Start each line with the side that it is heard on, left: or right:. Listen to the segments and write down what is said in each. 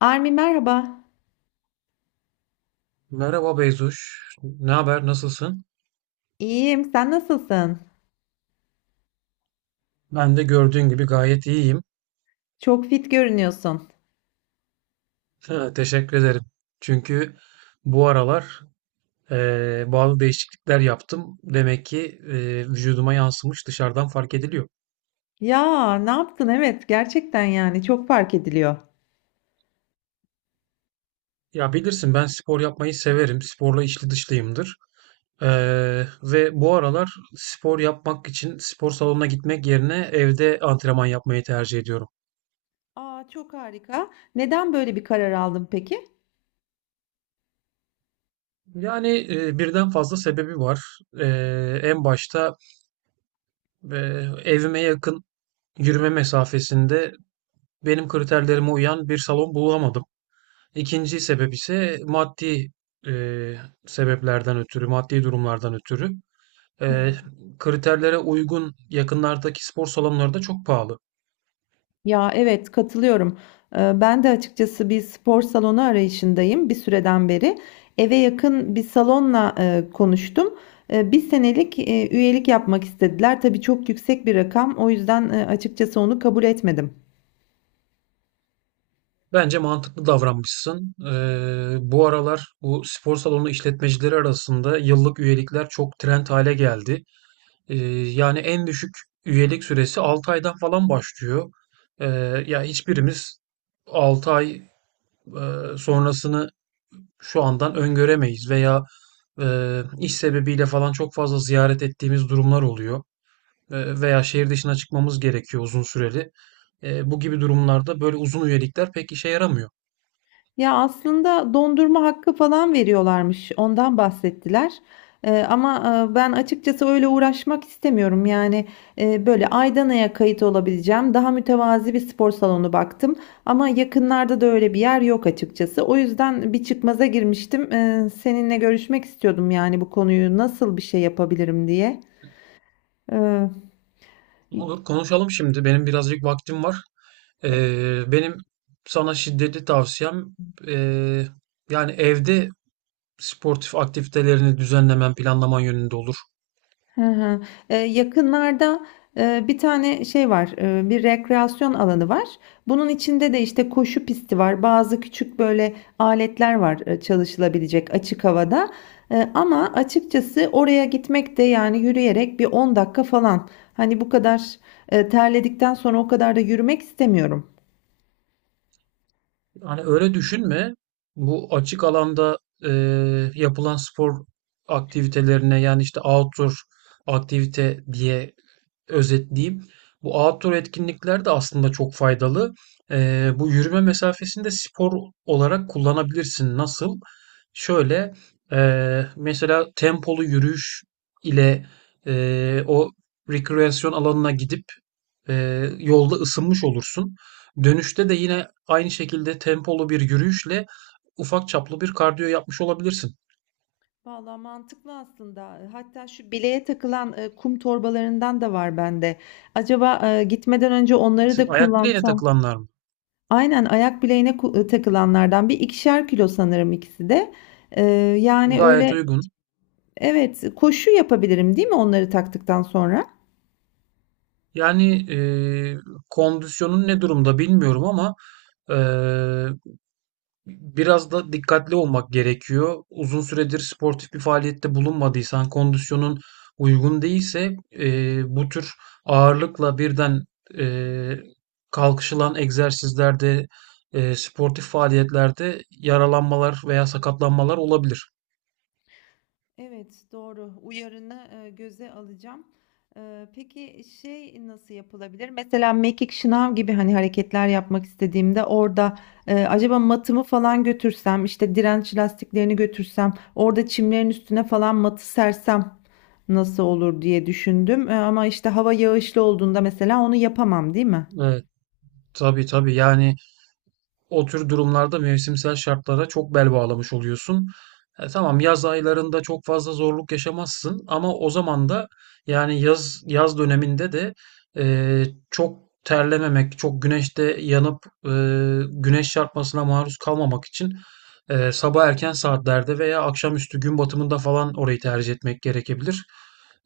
left: Armi merhaba.
right: Merhaba Beyzuş. Ne haber? Nasılsın?
left: İyiyim, sen nasılsın?
right: Ben de gördüğün gibi gayet iyiyim.
left: Çok fit görünüyorsun.
right: Teşekkür ederim. Çünkü bu aralar bazı değişiklikler yaptım. Demek ki vücuduma yansımış, dışarıdan fark ediliyor.
left: Ya ne yaptın? Evet, gerçekten yani çok fark ediliyor.
right: Ya bilirsin, ben spor yapmayı severim. Sporla içli dışlıyımdır. Ve bu aralar spor yapmak için spor salonuna gitmek yerine evde antrenman yapmayı tercih ediyorum.
left: Aa, çok harika. Neden böyle bir karar aldın peki?
right: Yani birden fazla sebebi var. E, En başta ve evime yakın, yürüme mesafesinde, benim kriterlerime uyan bir salon bulamadım. İkinci sebep ise maddi e, sebeplerden ötürü, maddi durumlardan ötürü.
left: Hı
right: E,
left: hı.
right: Kriterlere uygun yakınlardaki spor salonları da çok pahalı.
left: Ya evet katılıyorum. Ben de açıkçası bir spor salonu arayışındayım bir süreden beri. Eve yakın bir salonla konuştum. Bir senelik üyelik yapmak istediler. Tabii çok yüksek bir rakam. O yüzden açıkçası onu kabul etmedim.
right: Bence mantıklı davranmışsın. Bu aralar bu spor salonu işletmecileri arasında yıllık üyelikler çok trend hale geldi. Ee, Yani en düşük üyelik süresi 6 aydan falan başlıyor. Ee, Ya hiçbirimiz 6 ay sonrasını şu andan öngöremeyiz veya iş sebebiyle falan çok fazla ziyaret ettiğimiz durumlar oluyor. Veya şehir dışına çıkmamız gerekiyor uzun süreli. Bu gibi durumlarda böyle uzun üyelikler pek işe yaramıyor.
left: Ya aslında dondurma hakkı falan veriyorlarmış. Ondan bahsettiler. Ama ben açıkçası öyle uğraşmak istemiyorum. Yani böyle Aydana'ya kayıt olabileceğim daha mütevazi bir spor salonu baktım. Ama yakınlarda da öyle bir yer yok açıkçası. O yüzden bir çıkmaza girmiştim. Seninle görüşmek istiyordum yani bu konuyu nasıl bir şey yapabilirim diye. Ee,
right: Olur, konuşalım şimdi. Benim birazcık vaktim var. Benim sana şiddetli tavsiyem, ee, yani evde sportif aktivitelerini düzenlemen, planlaman yönünde olur.
left: Hı hı. Yakınlarda bir tane şey var, bir rekreasyon alanı var. Bunun içinde de işte koşu pisti var, bazı küçük böyle aletler var çalışılabilecek açık havada. Ama açıkçası oraya gitmek de yani yürüyerek bir 10 dakika falan. Hani bu kadar terledikten sonra o kadar da yürümek istemiyorum.
right: Hani öyle düşünme. Bu açık alanda e, yapılan spor aktivitelerine, yani işte outdoor aktivite diye özetleyeyim. Bu outdoor etkinlikler de aslında çok faydalı. Bu yürüme mesafesini de spor olarak kullanabilirsin. Nasıl? Şöyle, mesela tempolu yürüyüş ile o rekreasyon alanına gidip yolda ısınmış olursun. Dönüşte de yine aynı şekilde tempolu bir yürüyüşle ufak çaplı bir kardiyo yapmış olabilirsin.
left: Valla mantıklı aslında. Hatta şu bileğe takılan kum torbalarından da var bende. Acaba gitmeden önce onları
right: Şu
left: da
right: ayak bileğine
left: kullansam.
right: takılanlar mı?
left: Aynen, ayak bileğine takılanlardan. Bir ikişer kilo sanırım ikisi de. Eee, yani
right: Gayet
left: öyle.
right: uygun.
left: Evet, koşu yapabilirim, değil mi onları taktıktan sonra?
right: Yani kondisyonun ne durumda bilmiyorum ama eee, biraz da dikkatli olmak gerekiyor. Uzun süredir sportif bir faaliyette bulunmadıysan, kondisyonun uygun değilse bu tür ağırlıkla birden e, kalkışılan egzersizlerde, sportif faaliyetlerde yaralanmalar veya sakatlanmalar olabilir.
left: Evet, doğru. Uyarını, göze alacağım. Peki şey nasıl yapılabilir? Mesela mekik şınav gibi hani hareketler yapmak istediğimde orada, acaba matımı falan götürsem, işte direnç lastiklerini götürsem, orada çimlerin üstüne falan matı sersem nasıl olur diye düşündüm. Ama işte hava yağışlı olduğunda mesela onu yapamam, değil mi?
right: Evet, tabii tabii, yani o tür durumlarda mevsimsel şartlara çok bel bağlamış oluyorsun. Tamam, yaz aylarında çok fazla zorluk yaşamazsın ama o zaman da, yani yaz döneminde de e, çok terlememek, çok güneşte yanıp e, güneş çarpmasına maruz kalmamak için sabah erken saatlerde veya akşamüstü gün batımında falan orayı tercih etmek gerekebilir.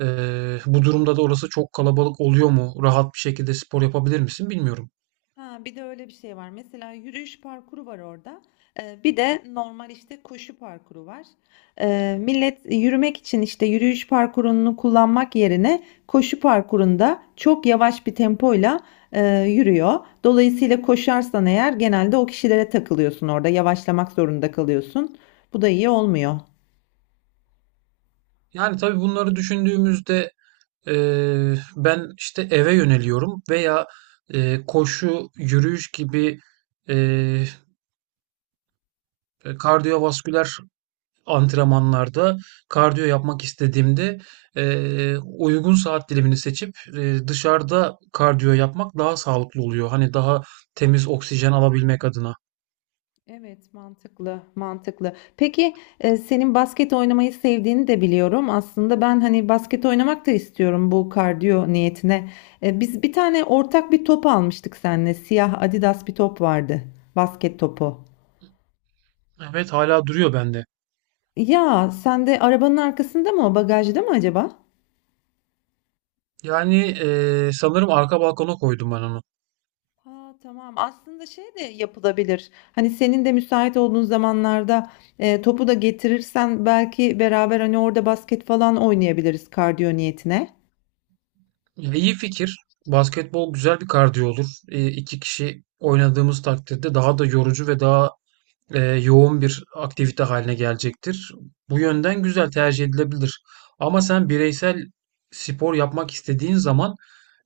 right: E, Bu durumda da orası çok kalabalık oluyor mu? Rahat bir şekilde spor yapabilir misin? Bilmiyorum.
left: Ha, bir de öyle bir şey var. Mesela yürüyüş parkuru var orada. Bir de normal işte koşu parkuru var. Millet yürümek için işte yürüyüş parkurunu kullanmak yerine koşu parkurunda çok yavaş bir tempoyla yürüyor. Dolayısıyla koşarsan eğer genelde o kişilere takılıyorsun orada. Yavaşlamak zorunda kalıyorsun. Bu da iyi olmuyor.
right: Yani tabii bunları düşündüğümüzde ben işte eve yöneliyorum veya koşu, yürüyüş gibi eee kardiyovasküler antrenmanlarda kardiyo yapmak istediğimde uygun saat dilimini seçip dışarıda kardiyo yapmak daha sağlıklı oluyor. Hani daha temiz oksijen alabilmek adına.
left: Evet, mantıklı, mantıklı. Peki senin basket oynamayı sevdiğini de biliyorum. Aslında ben hani basket oynamak da istiyorum bu kardiyo niyetine. Biz bir tane ortak bir top almıştık seninle. Siyah Adidas bir top vardı. Basket topu.
right: Evet, hala duruyor bende.
left: Ya sen de arabanın arkasında mı o bagajda mı acaba?
right: Yani sanırım arka balkona koydum ben onu.
left: Ha, tamam. Aslında şey de yapılabilir. Hani senin de müsait olduğun zamanlarda topu da getirirsen belki beraber hani orada basket falan oynayabiliriz kardiyo niyetine.
right: Ya, iyi fikir. Basketbol güzel bir kardiyo olur. İki kişi oynadığımız takdirde daha da yorucu ve daha yoğun bir aktivite haline gelecektir. Bu yönden güzel, tercih edilebilir. Ama sen bireysel spor yapmak istediğin zaman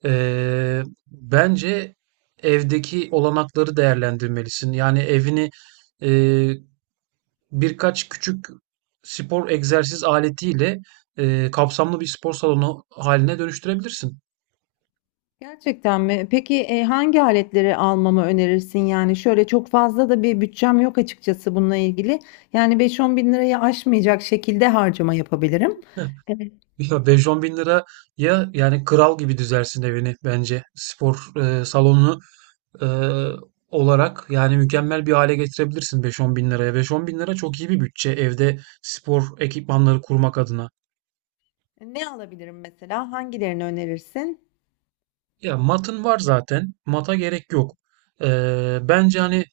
right: bence evdeki olanakları değerlendirmelisin. Yani evini eee, birkaç küçük spor egzersiz aletiyle kapsamlı bir spor salonu haline dönüştürebilirsin.
left: Gerçekten mi? Peki hangi aletleri almamı önerirsin? Yani şöyle çok fazla da bir bütçem yok açıkçası bununla ilgili. Yani 5-10 bin lirayı aşmayacak şekilde harcama yapabilirim. Evet.
right: Ya, 5-10 bin liraya yani kral gibi düzersin evini bence. Spor salonunu eee, olarak yani mükemmel bir hale getirebilirsin 5-10 bin liraya. 5-10 bin lira çok iyi bir bütçe, evde spor ekipmanları kurmak adına.
left: Ne alabilirim mesela? Hangilerini önerirsin?
right: Ya matın var zaten. Mata gerek yok. Bence hani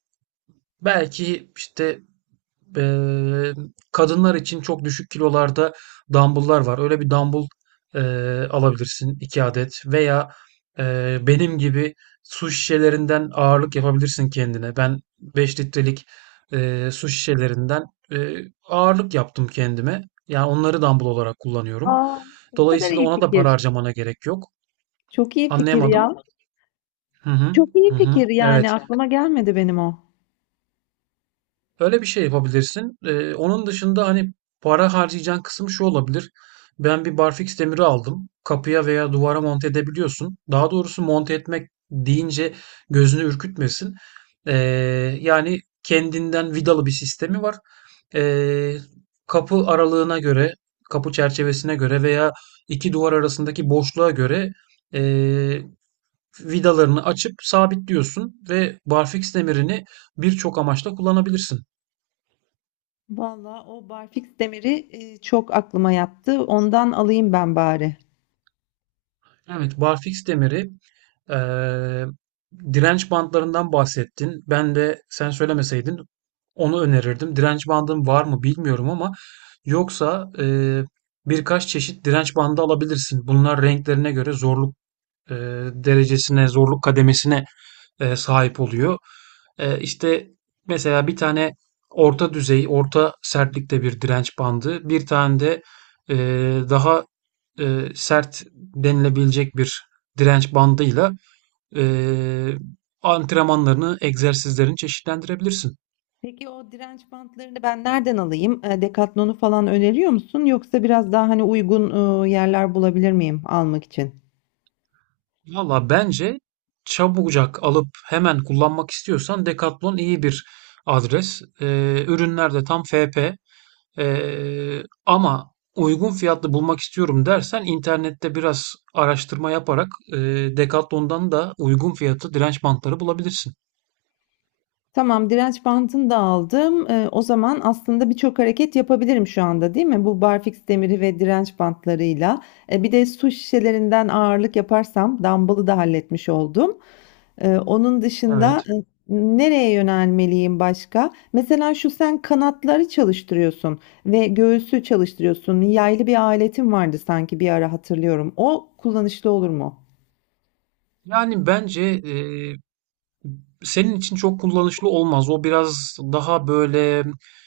right: belki işte Eee, kadınlar için çok düşük kilolarda dumbbell'lar var. Öyle bir dumbbell alabilirsin 2 adet veya benim gibi su şişelerinden ağırlık yapabilirsin kendine. Ben 5 litrelik su şişelerinden ağırlık yaptım kendime. Yani onları dumbbell olarak kullanıyorum.
left: Aa, ne kadar
right: Dolayısıyla
left: iyi
right: ona da para
left: fikir.
right: harcamana gerek yok.
left: Çok iyi fikir
right: Anlayamadım.
left: ya.
right: Hı hı.
left: Çok iyi
right: Hı
left: fikir
right: hı. Evet.
left: yani aklıma gelmedi benim o.
right: Öyle bir şey yapabilirsin. Onun dışında hani para harcayacağın kısım şu olabilir. Ben bir barfiks demiri aldım. Kapıya veya duvara monte edebiliyorsun. Daha doğrusu monte etmek deyince gözünü ürkütmesin. Ee, Yani kendinden vidalı bir sistemi var. Ee, Kapı aralığına göre, kapı çerçevesine göre veya iki duvar arasındaki boşluğa göre ee, vidalarını açıp sabitliyorsun ve barfiks demirini birçok amaçla kullanabilirsin.
left: Vallahi o barfiks demiri çok aklıma yattı. Ondan alayım ben bari.
right: Evet, barfiks demiri. eee, Direnç bandlarından bahsettin. Ben de sen söylemeseydin onu önerirdim. Direnç bandım var mı bilmiyorum ama yoksa birkaç çeşit direnç bandı alabilirsin. Bunlar renklerine göre zorluk eee, derecesine, zorluk kademesine sahip oluyor. İşte, mesela bir tane orta düzey, orta sertlikte bir direnç bandı, bir tane de daha sert denilebilecek bir direnç bandıyla eee, antrenmanlarını, egzersizlerini çeşitlendirebilirsin.
left: Peki o direnç bantlarını ben nereden alayım? Decathlon'u falan öneriyor musun? Yoksa biraz daha hani uygun yerler bulabilir miyim almak için?
right: Valla bence çabucak alıp hemen kullanmak istiyorsan Decathlon iyi bir adres. Ürünler de tam FP. Ama uygun fiyatlı bulmak istiyorum dersen internette biraz araştırma yaparak Decathlon'dan da uygun fiyatlı direnç bantları bulabilirsin.
left: Tamam, direnç bandını da aldım. O zaman aslında birçok hareket yapabilirim şu anda, değil mi? Bu barfiks demiri ve direnç bantlarıyla. Bir de su şişelerinden ağırlık yaparsam dumbbell'ı da halletmiş oldum. Onun dışında
right: Evet.
left: nereye yönelmeliyim başka? Mesela şu sen kanatları çalıştırıyorsun ve göğsü çalıştırıyorsun. Yaylı bir aletin vardı sanki bir ara hatırlıyorum. O kullanışlı olur mu?
right: Yani bence senin için çok kullanışlı olmaz. O biraz daha böyle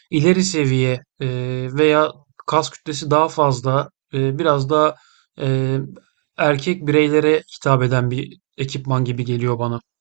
right: ileri seviye veya kas kütlesi daha fazla, biraz da e, erkek bireylere hitap eden bir ekipman gibi geliyor bana.